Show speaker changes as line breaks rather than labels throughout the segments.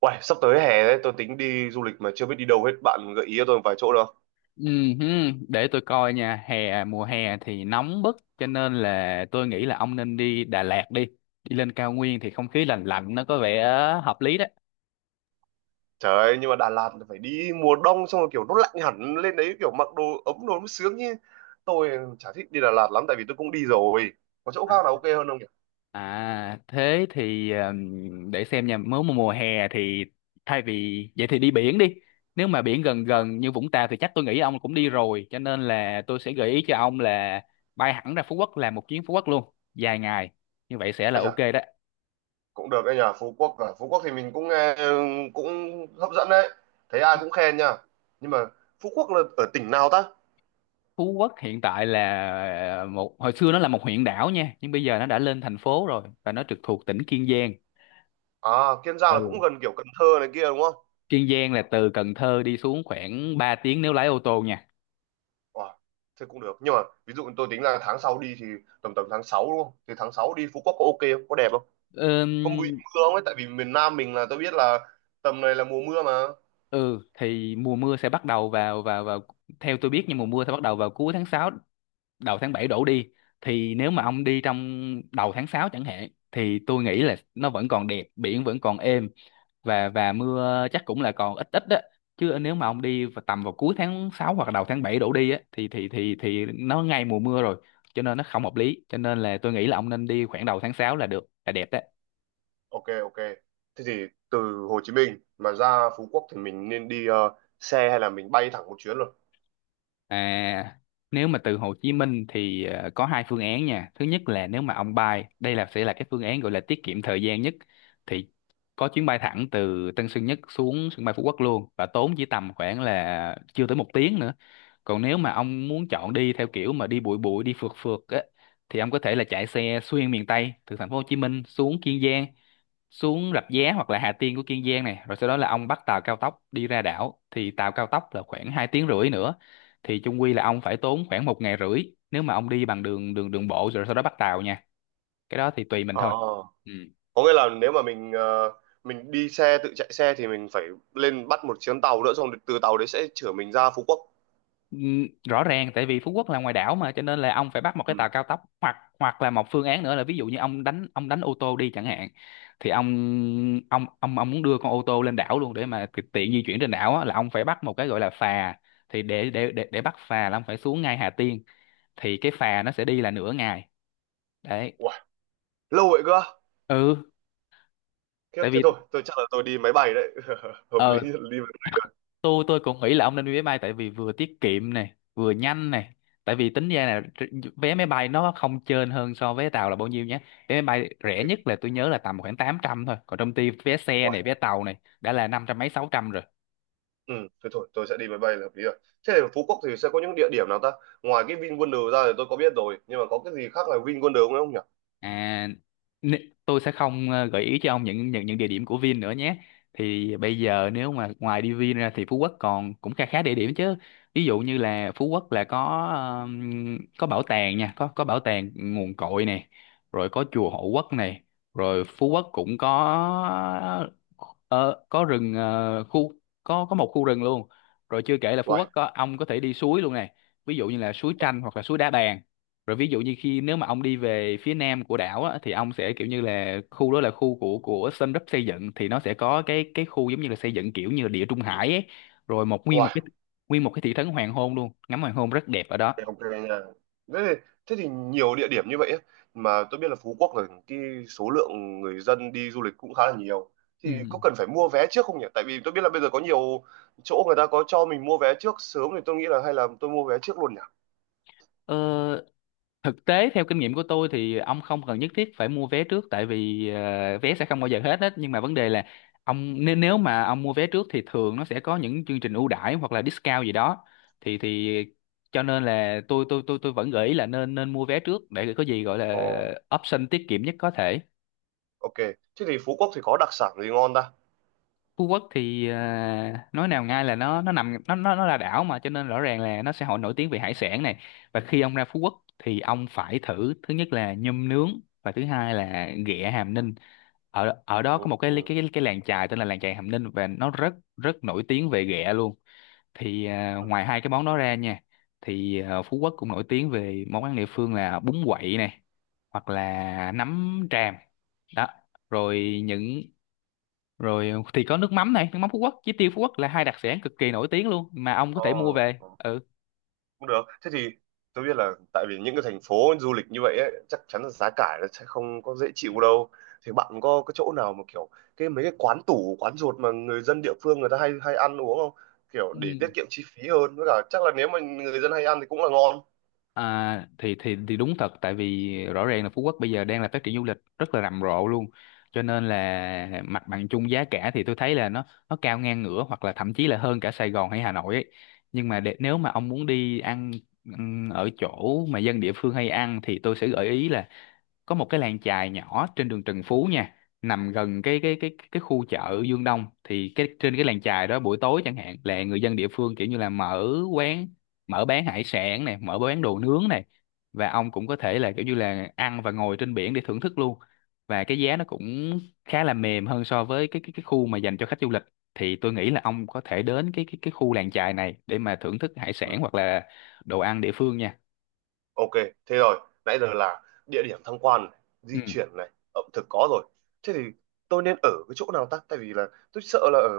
Uầy, sắp tới hè đấy, tôi tính đi du lịch mà chưa biết đi đâu hết. Bạn gợi ý cho tôi một vài chỗ được không?
Ừm, Để tôi coi nha, mùa hè thì nóng bức cho nên là tôi nghĩ là ông nên đi Đà Lạt đi. Đi lên cao nguyên thì không khí lành lạnh nó có vẻ hợp lý đấy.
Trời ơi, nhưng mà Đà Lạt là phải đi mùa đông xong rồi kiểu nó lạnh hẳn lên đấy kiểu mặc đồ ấm đồ mới sướng chứ. Tôi chả thích đi Đà Lạt lắm tại vì tôi cũng đi rồi. Có chỗ khác
À,
nào ok hơn không nhỉ?
à, thế thì để xem nha, nếu mà mùa hè thì thay vì vậy thì đi biển đi. Nếu mà biển gần
Ờ.
gần như Vũng Tàu thì chắc tôi nghĩ ông cũng đi rồi, cho nên là tôi sẽ gợi ý cho ông là bay hẳn ra Phú Quốc, làm một chuyến Phú Quốc luôn, dài ngày. Như vậy sẽ là
Ây chà,
ok đó.
cũng được đấy nhỉ, Phú Quốc à. Phú Quốc thì mình cũng nghe cũng hấp dẫn đấy. Thấy ai cũng khen nha. Nhưng mà Phú Quốc là ở tỉnh nào ta?
Phú Quốc hiện tại là một hồi xưa nó là một huyện đảo nha, nhưng bây giờ nó đã lên thành phố rồi và nó trực thuộc tỉnh Kiên Giang.
À, Kiên Giang là
Ừ,
cũng gần kiểu Cần Thơ này kia đúng không?
Kiên Giang là từ Cần Thơ đi xuống khoảng 3 tiếng nếu lái ô tô nha.
Wow, thế cũng được. Nhưng mà ví dụ tôi tính là tháng sau đi thì tầm tầm tháng 6 đúng không? Thì tháng 6 đi Phú Quốc có ok không? Có đẹp không? Có bị
Ừm,
mưa không ấy? Tại vì miền Nam mình là tôi biết là tầm này là mùa mưa mà.
ừ thì mùa mưa sẽ bắt đầu vào vào vào theo tôi biết, nhưng mùa mưa sẽ bắt đầu vào cuối tháng 6, đầu tháng 7 đổ đi. Thì nếu mà ông đi trong đầu tháng 6 chẳng hạn thì tôi nghĩ là nó vẫn còn đẹp, biển vẫn còn êm, và mưa chắc cũng là còn ít ít đó. Chứ nếu mà ông đi vào tầm, vào cuối tháng 6 hoặc đầu tháng 7 đổ đi á, thì nó ngay mùa mưa rồi, cho nên nó không hợp lý, cho nên là tôi nghĩ là ông nên đi khoảng đầu tháng 6 là được, là đẹp đó.
Ok, ok. Thế thì từ Hồ Chí Minh mà ra Phú Quốc thì mình nên đi xe hay là mình bay thẳng một chuyến luôn?
À, nếu mà từ Hồ Chí Minh thì có hai phương án nha. Thứ nhất là nếu mà ông bay, đây là sẽ là cái phương án gọi là tiết kiệm thời gian nhất, thì có chuyến bay thẳng từ Tân Sơn Nhất xuống sân bay Phú Quốc luôn, và tốn chỉ tầm khoảng là chưa tới một tiếng nữa. Còn nếu mà ông muốn chọn đi theo kiểu mà đi bụi bụi, đi phượt phượt á, thì ông có thể là chạy xe xuyên miền Tây từ thành phố Hồ Chí Minh xuống Kiên Giang, xuống Rạch Giá hoặc là Hà Tiên của Kiên Giang này, rồi sau đó là ông bắt tàu cao tốc đi ra đảo, thì tàu cao tốc là khoảng 2 tiếng rưỡi nữa. Thì chung quy là ông phải tốn khoảng một ngày rưỡi nếu mà ông đi bằng đường đường đường bộ rồi sau đó bắt tàu nha. Cái đó thì tùy mình
Ờ.
thôi. Ừ.
Có nghĩa là nếu mà mình mình đi xe tự chạy xe thì mình phải lên bắt một chuyến tàu nữa xong từ tàu đấy sẽ chở mình ra Phú Quốc.
Ừ, rõ ràng tại vì Phú Quốc là ngoài đảo mà, cho nên là ông phải bắt một
Ừ.
cái tàu cao tốc. Hoặc hoặc là một phương án nữa là, ví dụ như ông đánh ô tô đi chẳng hạn, thì ông muốn đưa con ô tô lên đảo luôn để mà tiện di chuyển trên đảo á, là ông phải bắt một cái gọi là phà. Thì để bắt phà là ông phải xuống ngay Hà Tiên. Thì cái phà nó sẽ đi là nửa ngày đấy.
Wow, lâu vậy cơ.
Ừ,
Khiếp
tại
thế
vì
thôi, tôi chắc là tôi đi máy bay đấy. Hợp
ờ
lý, hợp lý.
tôi cũng nghĩ là ông nên đi máy bay, tại vì vừa tiết kiệm này vừa nhanh này. Tại vì tính ra là vé máy bay nó không chênh hơn so với tàu là bao nhiêu nhé. Vé máy bay rẻ
Ok.
nhất là tôi nhớ là tầm khoảng 800 thôi, còn trong khi vé xe
Wow.
này, vé tàu này, đã là 500 mấy 600 rồi.
Ừ, thế thôi, tôi sẽ đi máy bay là hợp lý rồi. Thế thì ở Phú Quốc thì sẽ có những địa điểm nào ta? Ngoài cái VinWonder ra thì tôi có biết rồi, nhưng mà có cái gì khác là VinWonder không không nhỉ?
À, tôi sẽ không gợi ý cho ông những địa điểm của Vin nữa nhé. Thì bây giờ nếu mà ngoài đi Vin ra thì Phú Quốc còn cũng khá khá địa điểm chứ. Ví dụ như là Phú Quốc là có bảo tàng nha, có bảo tàng nguồn cội này, rồi có chùa Hộ Quốc này, rồi Phú Quốc cũng có ờ, có rừng ờ, khu có một khu rừng luôn. Rồi chưa kể là Phú
Wow.
Quốc có, ông có thể đi suối luôn này. Ví dụ như là suối Tranh hoặc là suối Đá Bàn. Rồi ví dụ như khi, nếu mà ông đi về phía nam của đảo á, thì ông sẽ kiểu như là, khu đó là khu của Sun Group xây dựng, thì nó sẽ có cái khu giống như là xây dựng kiểu như là địa trung hải ấy, rồi một
Wow.
nguyên một cái thị trấn hoàng hôn luôn, ngắm hoàng hôn rất đẹp ở đó.
Ok nha. Thế thì, thế thì nhiều địa điểm như vậy ấy. Mà tôi biết là Phú Quốc là cái số lượng người dân đi du lịch cũng khá là nhiều. Thì
Ừ.
có cần phải mua vé trước không nhỉ? Tại vì tôi biết là bây giờ có nhiều chỗ người ta có cho mình mua vé trước sớm thì tôi nghĩ là hay là tôi mua vé trước luôn nhỉ?
Ờ, thực tế theo kinh nghiệm của tôi thì ông không cần nhất thiết phải mua vé trước, tại vì vé sẽ không bao giờ hết hết. Nhưng mà vấn đề là ông, nếu nếu mà ông mua vé trước thì thường nó sẽ có những chương trình ưu đãi hoặc là discount gì đó. Thì cho nên là tôi vẫn gợi ý là nên nên mua vé trước để có gì gọi là
Ồ.
option tiết kiệm nhất có thể.
Ok, thế thì Phú Quốc thì có đặc sản gì ngon ta?
Phú Quốc thì nói nào ngay là nó nằm nó là đảo mà, cho nên rõ ràng là nó sẽ hội nổi tiếng về hải sản này. Và khi ông ra Phú Quốc thì ông phải thử, thứ nhất là nhum nướng và thứ hai là ghẹ Hàm Ninh. Ở ở đó
Ừ,
có một cái
ừ,
cái cái làng chài tên là làng chài Hàm Ninh, và nó rất rất nổi tiếng về ghẹ luôn. Thì
ừ.
ngoài hai cái món đó ra nha, thì Phú Quốc cũng nổi tiếng về món ăn địa phương là bún quậy này, hoặc là nấm tràm đó. Rồi những, rồi thì có nước mắm này, nước mắm Phú Quốc với tiêu Phú Quốc là hai đặc sản cực kỳ nổi tiếng luôn mà ông có
Ờ,
thể mua về.
ờ,
Ừ.
cũng được. Thế thì tôi biết là tại vì những cái thành phố du lịch như vậy ấy, chắc chắn là giá cả nó sẽ không có dễ chịu đâu. Thì bạn có cái chỗ nào mà kiểu cái mấy cái quán tủ, quán ruột mà người dân địa phương người ta hay hay ăn uống không? Kiểu để tiết
Ừ.
kiệm chi phí hơn. Với cả chắc là nếu mà người dân hay ăn thì cũng là ngon.
À, thì đúng thật, tại vì rõ ràng là Phú Quốc bây giờ đang là phát triển du lịch rất là rầm rộ luôn, cho nên là mặt bằng chung giá cả thì tôi thấy là nó cao ngang ngửa hoặc là thậm chí là hơn cả Sài Gòn hay Hà Nội ấy. Nhưng mà, để, nếu mà ông muốn đi ăn ở chỗ mà dân địa phương hay ăn, thì tôi sẽ gợi ý là có một cái làng chài nhỏ trên đường Trần Phú nha, nằm gần cái khu chợ Dương Đông. Thì cái, trên cái làng chài đó buổi tối chẳng hạn, là người dân địa phương kiểu như là mở quán, mở bán hải sản này, mở bán đồ nướng này. Và ông cũng có thể là kiểu như là ăn và ngồi trên biển để thưởng thức luôn. Và cái giá nó cũng khá là mềm hơn so với cái khu mà dành cho khách du lịch. Thì tôi nghĩ là ông có thể đến cái khu làng chài này để mà thưởng thức hải sản hoặc là đồ ăn địa phương nha.
Ok, thế rồi, nãy giờ là địa điểm tham quan này,
Ừ.
di chuyển này, ẩm thực có rồi. Thế thì tôi nên ở cái chỗ nào ta? Tại vì là tôi sợ là ở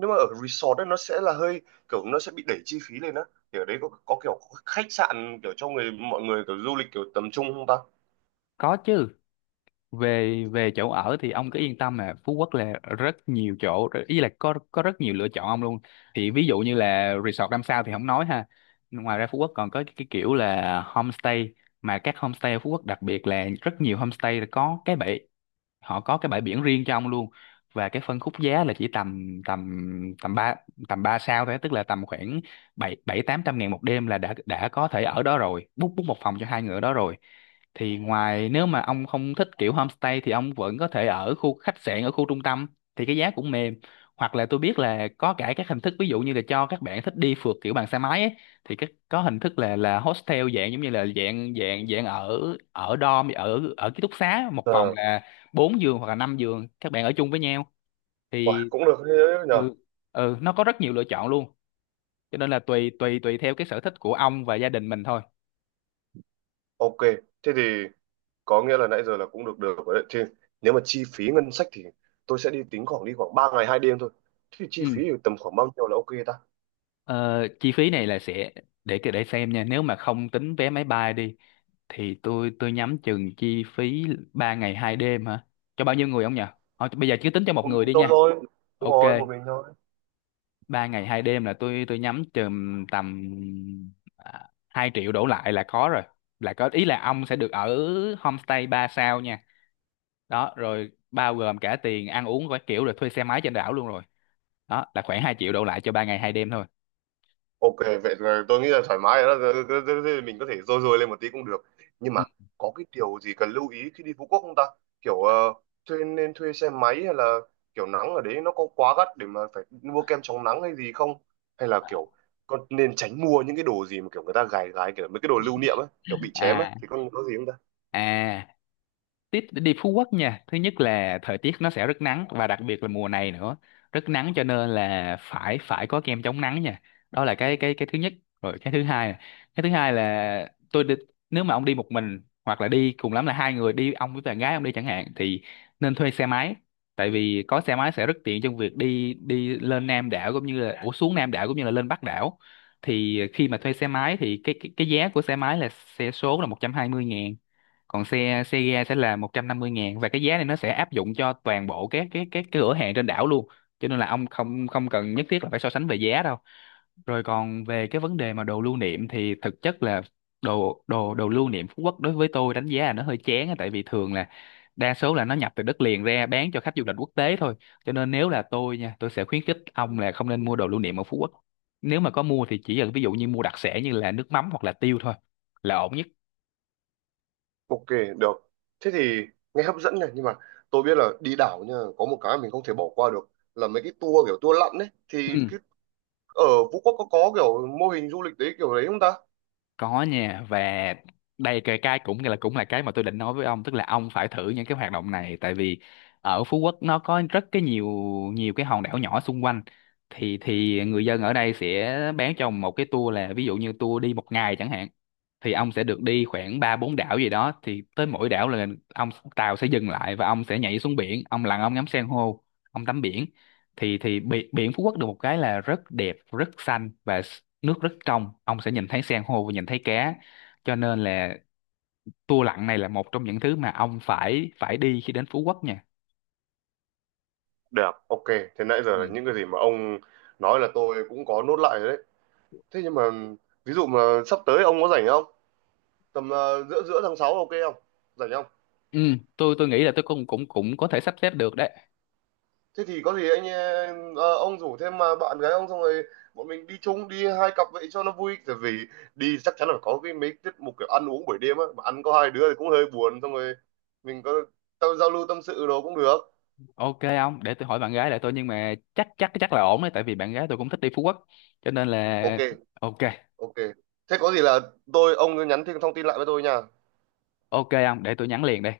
nếu mà ở resort ấy, nó sẽ là hơi kiểu nó sẽ bị đẩy chi phí lên á. Thì ở đấy có kiểu khách sạn kiểu cho người mọi người kiểu du lịch kiểu tầm trung không ta?
Có chứ. Về về chỗ ở thì ông cứ yên tâm là Phú Quốc là rất nhiều chỗ, ý là có rất nhiều lựa chọn ông luôn. Thì ví dụ như là resort 5 sao thì không nói ha. Ngoài ra Phú Quốc còn có cái kiểu là homestay, mà các homestay ở Phú Quốc đặc biệt là rất nhiều homestay có cái bể, họ có cái bãi biển riêng cho ông luôn. Và cái phân khúc giá là chỉ tầm tầm tầm ba tầm 3 sao thôi, tức là tầm khoảng bảy bảy 800 nghìn một đêm là đã có thể ở đó rồi, book book một phòng cho hai người ở đó rồi. Thì ngoài, nếu mà ông không thích kiểu homestay thì ông vẫn có thể ở khu khách sạn, ở khu trung tâm thì cái giá cũng mềm. Hoặc là tôi biết là có cả các hình thức, ví dụ như là cho các bạn thích đi phượt kiểu bằng xe máy ấy, thì cái có hình thức là hostel, dạng giống như là dạng dạng dạng ở ở dorm, ở ở ký túc xá, một phòng
À,
là 4 giường hoặc là 5 giường, các bạn ở chung với nhau.
uầy,
Thì
cũng được thế đấy nhờ.
ừ, ừ nó có rất nhiều lựa chọn luôn, cho nên là tùy tùy tùy theo cái sở thích của ông và gia đình mình thôi.
Ok, thế thì có nghĩa là nãy giờ là cũng được được rồi đấy. Thì nếu mà chi phí ngân sách thì tôi sẽ đi tính khoảng đi khoảng 3 ngày 2 đêm thôi. Thế thì chi
Ừ.
phí thì tầm khoảng bao nhiêu là ok ta?
Ờ, chi phí này là sẽ để xem nha. Nếu mà không tính vé máy bay đi thì tôi nhắm chừng chi phí 3 ngày 2 đêm hả, cho bao nhiêu người ông nhỉ? Ờ, bây giờ cứ tính cho một
Một
người
mình
đi
tôi
nha.
thôi. Đúng
Ok,
rồi, một mình thôi.
3 ngày 2 đêm là tôi nhắm chừng tầm à, 2 triệu đổ lại là có rồi, là có ý là ông sẽ được ở homestay 3 sao nha. Đó rồi bao gồm cả tiền ăn uống và kiểu rồi thuê xe máy trên đảo luôn rồi. Đó là khoảng 2 triệu đổ lại cho 3 ngày 2 đêm thôi.
Ok, vậy là tôi nghĩ là thoải mái rồi đó. Thế mình có thể rôi rôi lên một tí cũng được. Nhưng mà
Ừ.
có cái điều gì cần lưu ý khi đi Phú Quốc không ta? Kiểu nên thuê xe máy hay là kiểu nắng ở đấy nó có quá gắt để mà phải mua kem chống nắng hay gì không? Hay là kiểu con nên tránh mua những cái đồ gì mà kiểu người ta gài gái kiểu mấy cái đồ lưu niệm á, kiểu bị chém á
à
thì con có gì không ta?
à, Tít đi Phú Quốc nha. Thứ nhất là thời tiết nó sẽ rất nắng và đặc biệt là mùa này nữa. Rất nắng cho nên là phải phải có kem chống nắng nha. Đó là cái thứ nhất. Rồi cái thứ hai này. Cái thứ hai là tôi đi, nếu mà ông đi một mình hoặc là đi cùng lắm là hai người, đi ông với bạn gái ông đi chẳng hạn, thì nên thuê xe máy. Tại vì có xe máy sẽ rất tiện trong việc đi đi lên Nam đảo cũng như là ủa xuống Nam đảo cũng như là lên Bắc đảo. Thì khi mà thuê xe máy thì cái giá của xe máy là xe số là 120.000, còn xe xe ga sẽ là 150.000, và cái giá này nó sẽ áp dụng cho toàn bộ các cái cửa hàng trên đảo luôn. Cho nên là ông không không cần nhất thiết là phải so sánh về giá đâu. Rồi còn về cái vấn đề mà đồ lưu niệm thì thực chất là đồ đồ đồ lưu niệm Phú Quốc đối với tôi đánh giá là nó hơi chán á, tại vì thường là đa số là nó nhập từ đất liền ra bán cho khách du lịch quốc tế thôi. Cho nên nếu là tôi nha, tôi sẽ khuyến khích ông là không nên mua đồ lưu niệm ở Phú Quốc. Nếu mà có mua thì chỉ là ví dụ như mua đặc sản như là nước mắm hoặc là tiêu thôi, là ổn nhất.
Ok, được. Thế thì nghe hấp dẫn này, nhưng mà tôi biết là đi đảo nha, có một cái mình không thể bỏ qua được là mấy cái tour kiểu tour lặn đấy. Thì
Ừ.
cái, ở Phú Quốc có kiểu mô hình du lịch đấy kiểu đấy không ta?
Có nha. Và đây cái cũng là cái mà tôi định nói với ông, tức là ông phải thử những cái hoạt động này. Tại vì ở Phú Quốc nó có rất cái nhiều nhiều cái hòn đảo nhỏ xung quanh, thì người dân ở đây sẽ bán cho ông một cái tour, là ví dụ như tour đi một ngày chẳng hạn, thì ông sẽ được đi khoảng ba bốn đảo gì đó. Thì tới mỗi đảo là ông, tàu sẽ dừng lại và ông sẽ nhảy xuống biển, ông lặn ông ngắm san hô, ông tắm biển. Thì biển Phú Quốc được một cái là rất đẹp, rất xanh và nước rất trong, ông sẽ nhìn thấy san hô và nhìn thấy cá. Cho nên là tour lặn này là một trong những thứ mà ông phải phải đi khi đến Phú Quốc nha.
Được, ok. Thế nãy giờ
Ừ.
là những cái gì mà ông nói là tôi cũng có nốt lại rồi đấy. Thế nhưng mà ví dụ mà sắp tới ông có rảnh không? Tầm giữa giữa tháng 6 ok không? Rảnh không?
Ừ, tôi nghĩ là tôi cũng cũng cũng có thể sắp xếp được đấy.
Thế thì có gì anh ông rủ thêm mà bạn gái ông xong rồi bọn mình đi chung đi hai cặp vậy cho nó vui tại vì đi chắc chắn là có cái mấy tiết mục kiểu ăn uống buổi đêm á mà ăn có hai đứa thì cũng hơi buồn xong rồi mình có tao giao lưu tâm sự đồ cũng được.
Ok, ông để tôi hỏi bạn gái lại tôi, nhưng mà chắc chắc chắc là ổn đấy, tại vì bạn gái tôi cũng thích đi Phú Quốc cho nên là
Ok,
ok.
ok, thế có gì là tôi ông cứ nhắn thêm thông tin lại với tôi nha.
Ok, ông để tôi nhắn liền đây.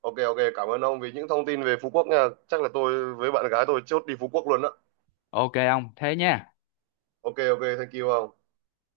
Ok, ok, cảm ơn ông vì những thông tin về Phú Quốc nha, chắc là tôi với bạn gái tôi chốt đi Phú Quốc luôn đó.
Ok ông thế nha.
Ok, ok, thank you ông.